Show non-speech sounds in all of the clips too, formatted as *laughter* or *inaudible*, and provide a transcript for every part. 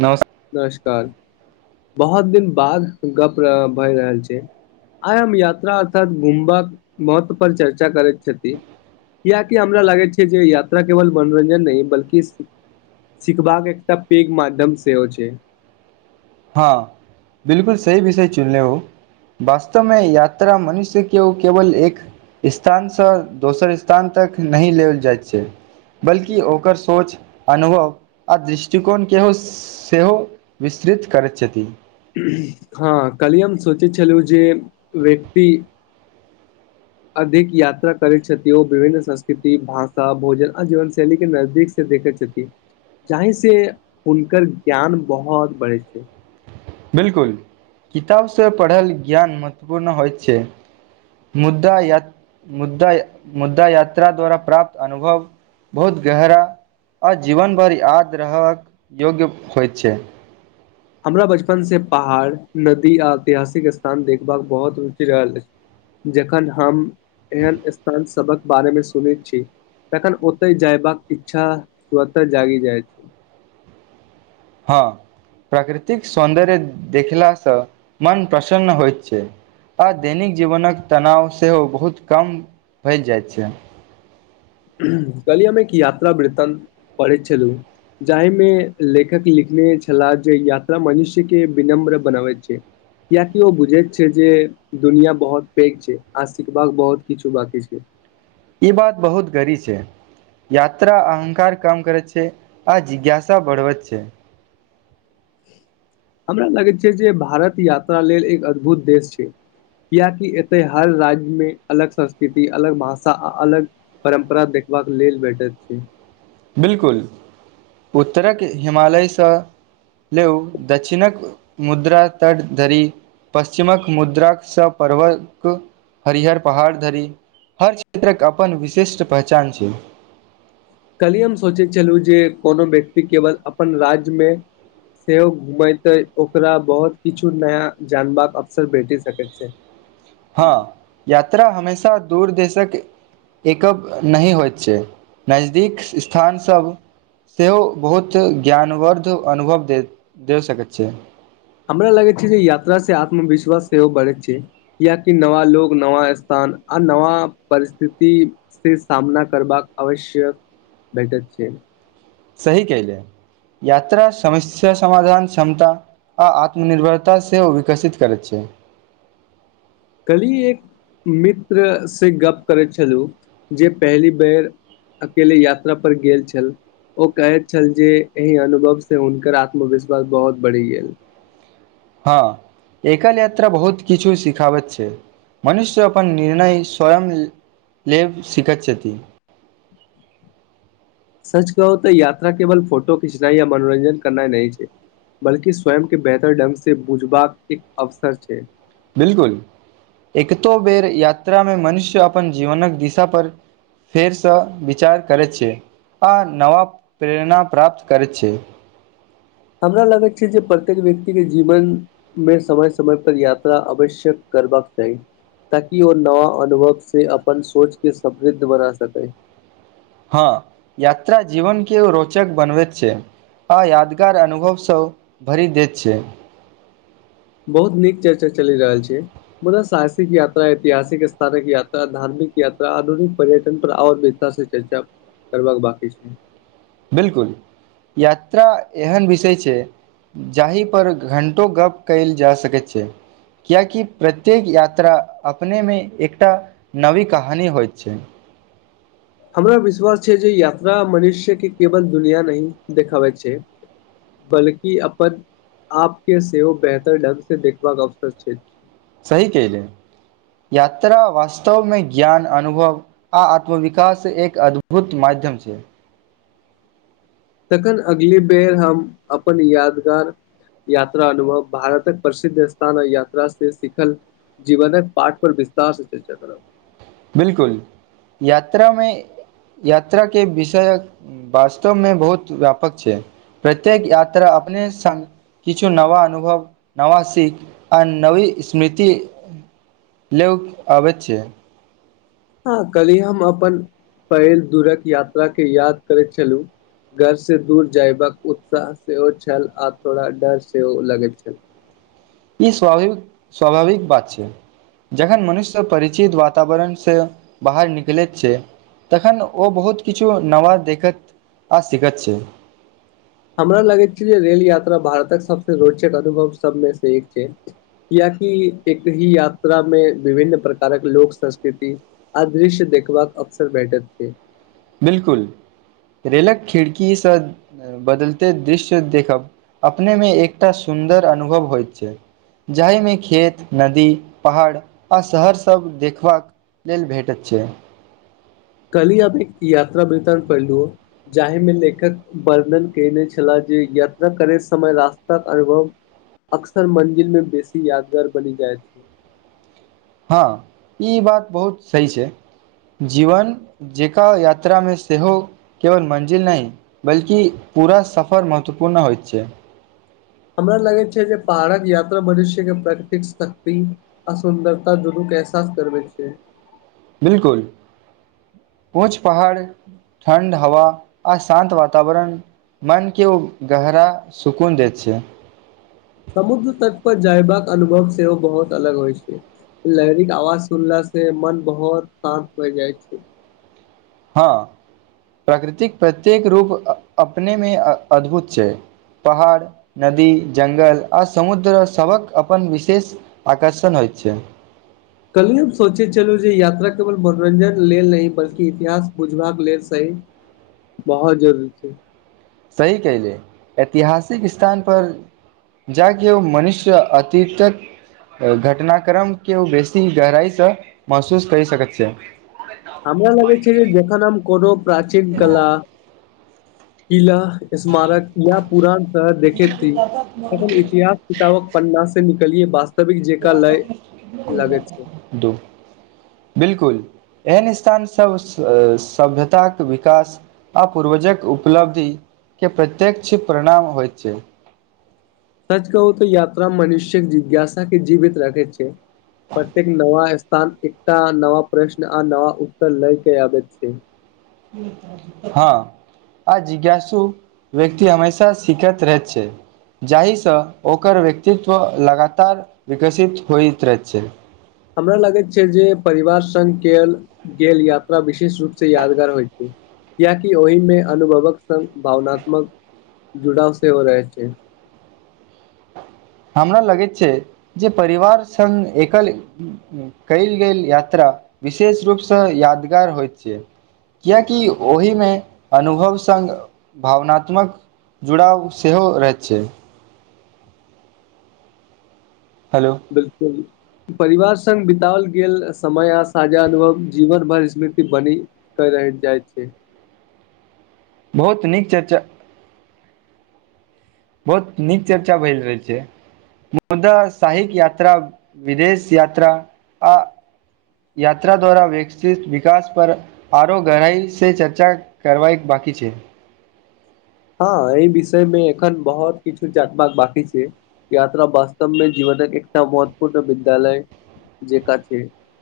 नमस् नमस्कार बहुत दिन बाद गप भए रहल छै आइ हम यात्रा अर्थात घुमबाक महत्व पर चर्चा करैत छथि कियेकि हमरा लागैत छै जे यात्रा केवल मनोरञ्जन नहि बल्कि स्थिति सिखबाक एकटा पैघ माध्यम सेहो छै हँ बिलकुल सही विषय चुनले हो वास्तवमे यात्रा मनुष्य के ओ केवल एक स्थानसँ दोसर स्थान तक नहि लेल जाइत छै बल्कि ओकर सोच अनुभव आ दृष्टिकोण केहो सेहो विस्तृत करैत छथि हँ कलही हम सोचैत छलु जे व्यक्ति अधिक यात्रा करैत छथि ओ विभिन्न संस्कृति भाषा भोजन आ जीवन शैली के नजदीक से देखैत छथि जाहि से हुनकर ज्ञान बहुत बढ़ै छै बिल्कुल किताब से पढ़ल ज्ञान महत्वपूर्ण होयत छै मुद्दा यत मुद्दा मुद्दा यात्रा द्वारा प्राप्त अनुभव बहुत गहरा आ जीवन भर याद रहक योग्य होइत छै हमरा बचपन से पहाड़ नदी आ ऐतिहासिक स्थान देखबाक बहुत रुचि रहल अछि। जखन हम एहन स्थान सभक बारेमे सुनैत छी तखन ओतै जयबाक इच्छा स्वतः जागी जाइत छै हँ प्रकृतिक सौन्दर्य देखलासँ मन प्रसन्न होइत छै। आ दैनिक जीवनक तनाव सेहो बहुत कम भेल जाइत छै। कलही हम एक यात्रा वृतंन पढ़ैत छलू जाहि मे लेखक लिखने छलाह जे यात्रा मनुष्य के विनम्र बनाबैत छै। कियाकि ओ बुझैत छै जे। दुनियाँ बहुत पैघ छै आज सिखबाक बहुत किछु बाँकी छै। ई बात बहुत गड़ी छै। यात्रा अहंकार कम करैत छै आ जिज्ञासा बढ़बैत छै। हमरा लगैत छै जे भारत यात्रा लेल एक अद्भुत देश छै किएकि एतय हर राज्यमे अलग संस्कृति अलग भाषा आ अलग परम्परा देखबाक लेल भेटैत छै बिल्कुल उत्तरक हिमालयसँ लेउ दक्षिणक मुद्रा तट धरि पश्चिमक मुद्राक सँ पर्वक। हरिहर पहाड़ धरि हर क्षेत्रक अपन विशिष्ट पहचान छै। कलही हम सोचैत छलु जे कोनो व्यक्ति केवल अपन राज्य मे। सेहो घूमै त ओकरा बहुत किछु नया जानबाक अवसर भेटि सकैत छै। *inaudible* हँ यात्रा हमेशा दूर देशक। एकप नहि होइत छै नजदीक स्थान सभ। सेहो बहुत ज्ञानवर्द्ध अनुभव देत देव सकैत छै। हमरा लागै छै जे यात्रा से आत्मविश्वास सेहो बढ़ै छै। क्याकि नवा लोग नवा स्थान आ नवा परिस्थिति। से सामना करबाक आवश्यक भेटैत छै। सही कहलियै यात्रा समस्या समाधान क्षमता। आ आत्मनिर्भरता सेहो विकसित करैत छै। कल्हि एक मित्र से गप करैत छलहु जे पहली बेर। अकेले यात्रा पर गेल छल। ओ कहैत छल जे एहि अनुभवसँ हुनकर आत्मविश्वास बहुत बैढ़ गेल। हँ एकल यात्रा बहुत किछु सिखाबैत छै। मनुष्य अपन निर्णय स्वय लेब सिखैत छथि सच कहु तो यात्रा केवल फोटो खिचनाइ या मनोरंजन करनाइ नहि छै। बल्कि स्वयं केँ बेहतर ढंग से बुझबाक एक अवसर छै। बिलकुल एकतो बेर यात्रा मे मनुष्य अपन जीवनक दिशा पर। फेरसँ विचार करैत छै आ नवा प्रेरणा प्राप्त करैत छै। हमरा लगैत छै जे प्रत्येक व्यक्ति केँ जीवन। मे समय - समय पर यात्रा आवश्यक करबाक चाही। ताकि ओ नवा अनुभव से अपन सोच केँ समृद्ध बना सकै। हँ यात्रा जीवन केँ ओ रोचक बनबैत छै। आ यादगार अनुभव सभ भरि दैत छै। बहुत नीक चर्चा चलि रहल छै। मुदा साहसिक यात्रा ऐतिहासिक स्थानक याता धार्मिक यात्रा आधुनिक पर्यटन पर आओर विस्तार सँ चर्चा करबाक बाकी छै। बिलकुल यात्रा एहेन विषय छै। जाहिपर घण्टो गप्प कइल जा सकैत छै। कियाकि प्रत्येक यात्रा अपने मे एकटा नवी कहानी होइत छै। हमरा विश्वास छै जे यात्रा मनुष्य केँ केवल दुनिया नही देखाबै छै। बल्कि अपन आप केँ सेहो बेहतर ढंग से देखबाक अवसर छै। सही केहले यात्रा वास्तवमे ज्ञान अनुभव। आ आत्मविकास एक अद्भुत मध्यम छै। तखन अगली बेर हम अपन यादगार। यात्रा अनुभव भारतक प्रसिद्ध स्थान यात्रा से सिखल। जीवनक पाठ पर विस्तार सँ चर्चा करब बिलकुल यात्रा मे यात्रा केँ विषयक वास्तव मे बहुत व्यापक छै प्रत्येक यात्रा अपने संग किछु नवा अनुभव नवा सीख आ नवी स्मृति। लेयोक आबैत छै। हँ कल्हि हम अपन पहिल दूरक यात्रा केँ याद करैत छलुह घर से दूर जयबाक उत्साह सेहो छल आ थोड़ा डर सेहो लगैत छल। इ स्वाभाविक- स्वाभाविक बात छै जखन मनुष्य परिचित वातावरण से बाहर निकलैत छै तखन ओ बहुत किछु नवा देखैत आ सिखैत छै हमरा लगैत छै जे रेल यात्रा भारतक सबसे रोचक अनुभव सबमे से एक छै क्याकि एक ही यात्रा मे विभिन्न प्रकारक लोक संस्कृति आ दृश्य देखबाक अवशर भेटैत छैय बिल्कुल रेलक खिड़की सँ बदैलते दृश्य देखब अपने मे एकटा सुन्दर अनुभव होइत छै जाहिमे खेत, नदी, पहाड़ आ शहर सब देखबाक लेल भेटत छै कली आ एक यात्रा वतण पहिलू जाहि मे लेखक वर्णन केने छलाह जे यात्रा करेैत समय रास्ताक अनुभव अक्सर मंजिल में बेसी यादगार बनि जाइत ह इ बात बहुत सही छै जीवन जेका यात्रा मे सेहो केवल मञ्जिल नैय बल्कि पूरा सफर महत्वपूर्ण होइत छै हमरा लगै छै जे पहाड़क यात्रा मनुष्य के प्रकृतिक शक्ति आ सुन्दरता दुनू के एहसास करबेैत छैय बिल्कुल किछु पहाड़ ठण्ड हवा आ शांन्त वातावरण मनके ओ गहरा सुकून दैत छै समुद्र तट पर जयबाक अनुभव सेहो बहुत अलग होइय छैय लेहरी क आवाज सुनला से मन बहुत शान्त होय जायत छैय ह प्रकृतिक प्रत्येक रूप अपने मे अद्भुत छैय पहाड़, नदी, जंगल आ समुद्र सबक अपन विशेष आकर्षण होय छैय कैल हम सोचै छेलू जे यात्रा केवल मनोरंजन लेल नै बल्कि इतिहास बुझबाक लेल सही बहोत जरूरी छै सही कहेलिये ऐतिहासिक स्थानपर जागियो मनुष्य अतीतक घटनाक्रम केहु बेसी गहराइ स महशुस करि सकैत छै हमरा लागै छै जे जेखन हम कोनो प्राचीन कला किला स्मारक या पुरान तरह देखेती तखन इतिहास किताबक पन्ना से निकलिये वास्तविक लेल लागै छैय दू बिल्कुल एहन स्थान सब सभ्यताक विकास आ पूर्वजक उपलब्धि के प्रत्यक्ष परिणाम होयत अछि सच कहू तऽ यात्रा मनुष्यक जिज्ञासा के जीवित राखै छैय प्रतेक नयास्थान एकटा नयाप्रश्न आ नया उत्तर लय क आबै छै ह आ जिज्ञासु व्यक्ति हमेशा सिखैत रहैत छैय जाहि स ओकर व्यक्तित्व लगातार विकसित होइतै रहै छय हमरा लगैत छै जे परिवार संग के ल गेल यात्रा विशेष रूप से यादगार होइत छैय कियाकि ओय में अनुभवक संग भावनात्मक जुड़ाव से हो रहे छैय हमरा लगैत छै जे परिवार संग एकल कयल गेल यात्रा विशेष रूपसँ यादगार होइत छै कियेकि ओहिमे अनुभव सङ्ग भावनात्मक जुड़ाव सेहो रहैत अछि हेलो बिल्कुल परिवार संग बितओल गेल समय आ साझा अनुभव जीवन भर स्मृति बनी करैत जाय छै बहुत नीक चर्चा बहुत नीक चर्चा भ‌इल होइ छै मुदा साहिक यात्रा विदेश यात्रा आ यात्रा द्वारा विकसित विकास पर आरो गहराई से चर्चा करबाइक बाकी छै हँ एहि विषय मे एखन बहुत किछु चाट बाक बाकी छै यात्रा वास्तव मे जीवनक एकटा महत्वपूर्ण विद्यालय जेका छै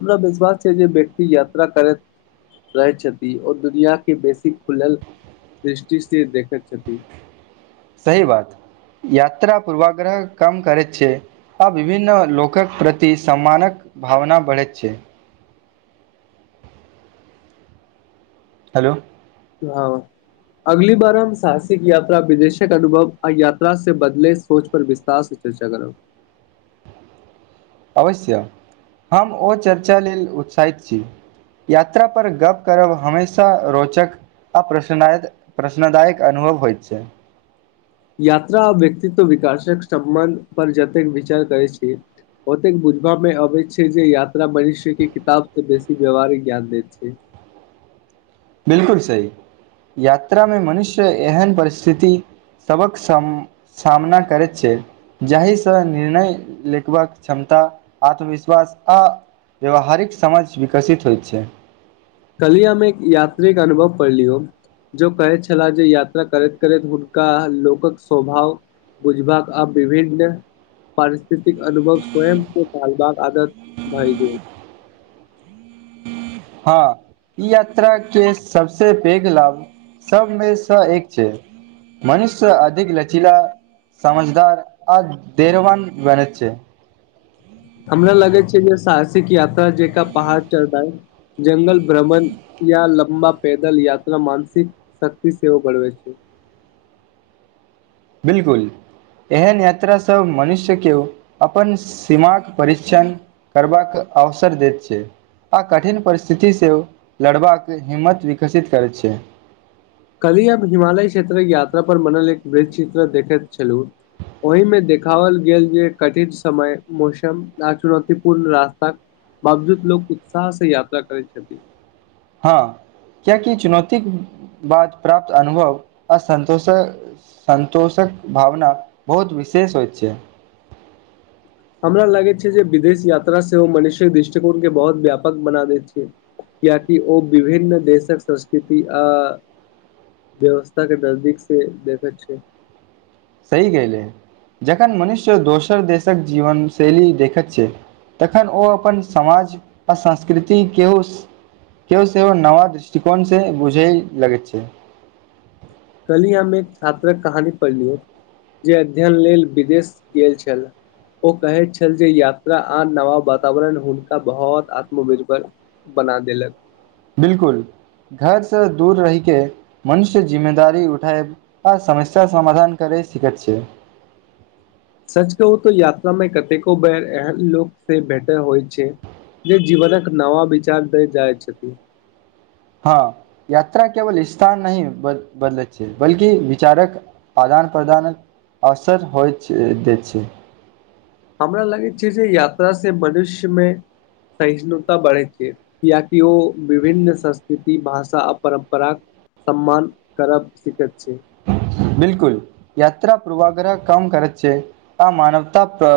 हमरा विश्वास छै जे व्यक्ति यात्रा करैत रहै छथि ओ दुनिया के बेसी खुलल दृष्टिसँ देखैत छथि सही बात यात्रा पूर्वाग्रह कम करैत छियै आ विभिन्न लोकक प्रति सम्मानक भावना बढ़ैत छै हलो हं अगली बार हम साहसिक यात्रा विदेशक अनुभव आ यात्रा से बदले सोच पर विस्तार से चर्चा करब अवश्य हम ओ चर्चा लेल उत्साहित छी यात्रा पर गप करब हमेशा रोचक आ प्रशनायद प्रश्नदायक अनुभव होइत छै यात्रा आ व्यक्तित्व विकासक समबन्ध पर जतेक विचार करै छि ओतेक बुझबा मे अबै छै जे यात्रा मनुष्य के किताब से बेसी व्यवहारिक ज्ञान देैत छै बिल्कुल सही यात्रामे मनुष्य एहन परिस्थिति सबक सम सामना करैत छै जाहिसँ निर्णय लिखबाक क्षमता आत्मविश्वास आ व्यावहारिक समझ विकसित होइत छै कलिय हम एक यात्रिके अनुभव पढलियोन जो कहै छलाह जे यात्रा करैत करैत हुनका लोकक स्वभाव बुझबाक आब विभिन्न पारिस्थितिक अनुभव स्वयं के टालबाक आदत भई गेल हँ ई यात्रा के सबसे पेघ लाभ सभमेसँ एक छै मनुष्य अधिक लचीला समझदार आ देरवान बनैत छै हमरा लगे छै जे साहसिक यात्रा जेका पहाड़ चढ़नाई जंगल भ्रमण या लम्बा पैदल यात्रा मानसिक शक्ति सेहो बढ़बैत छै बिल्कुल एहन यात्रा स मनुष्य के अपन सीमाक परीक्षण करबाक अवसर देत छै आ कठिन परिस्थितिसँ लड़बाक हिम्मत विकसित करैत छै कैल्हि हम हिमालय क्षेत्रक यात्रा पर बनल एक वृतचित्र देखैत छलहुँ ओहिमे देखाओल गेल जे कठिन समय मौसम आ चुनौतीपूर्ण रास्ता बाबजूद लोक उत्साह से यात्रा करैत छथि हँ कियाकि चुनौतीक बाद प्राप्त अनुभव असन्तोषऽ सन्तोषक भावना बहुत विशेष होइत छै हमरा लगैत छै जे विदेश यात्रा सेहो मनुष्यक दृष्टिकोण के बहुत व्यापक बना दैत छै कियाकि ओ विभिन्न देशक संस्कृति आ। व्यवस्था के नजदीक से देखैत छै। सही गेले जखन मनुष्य दोसर देशक जीवन शैली देखत छै। तखन ओ अपन समाज आ संस्कृति केउस केओ सेहो नवा दृष्टिकोण से बुझैए लगै छै कल्हि हम एक छात्रक कहानी पढ़लियो जे अध्ययन लेल विदेश गेल छल ओ कहैत छल जे यात्रा आ नवा वातावरण हुनका बहुत आत्मनिर्भर बना देलक। बिल्कुल घरसँ दूर रहिके मनुष्य जिम्मेदारी उठएब। आ समस्या समाधान करै सकैत छै। सच कहू तोऽ यात्रा मे कतेको बैर एहन लोक से भेटय होइ छै। जे जीवन नवा विचार दै जाइ छथि। हँ यात्रा केवल इस्थान नहि बद बदलैत छै बल्कि विचारक। आदान प्रदानक अवसर होइत छैय देयत छैय। हमरा लागै छै जे यात्रा से मनुष्य मे सहिष्णुता बढ़ैत छै। कियाकि ओ विभिन्न संस्कृति भाषा आ परम्पराक। सम्मान करब सिखैत छै। बिल्कुल यात्रा पूर्वग्रह काम करत छै आ मानवता प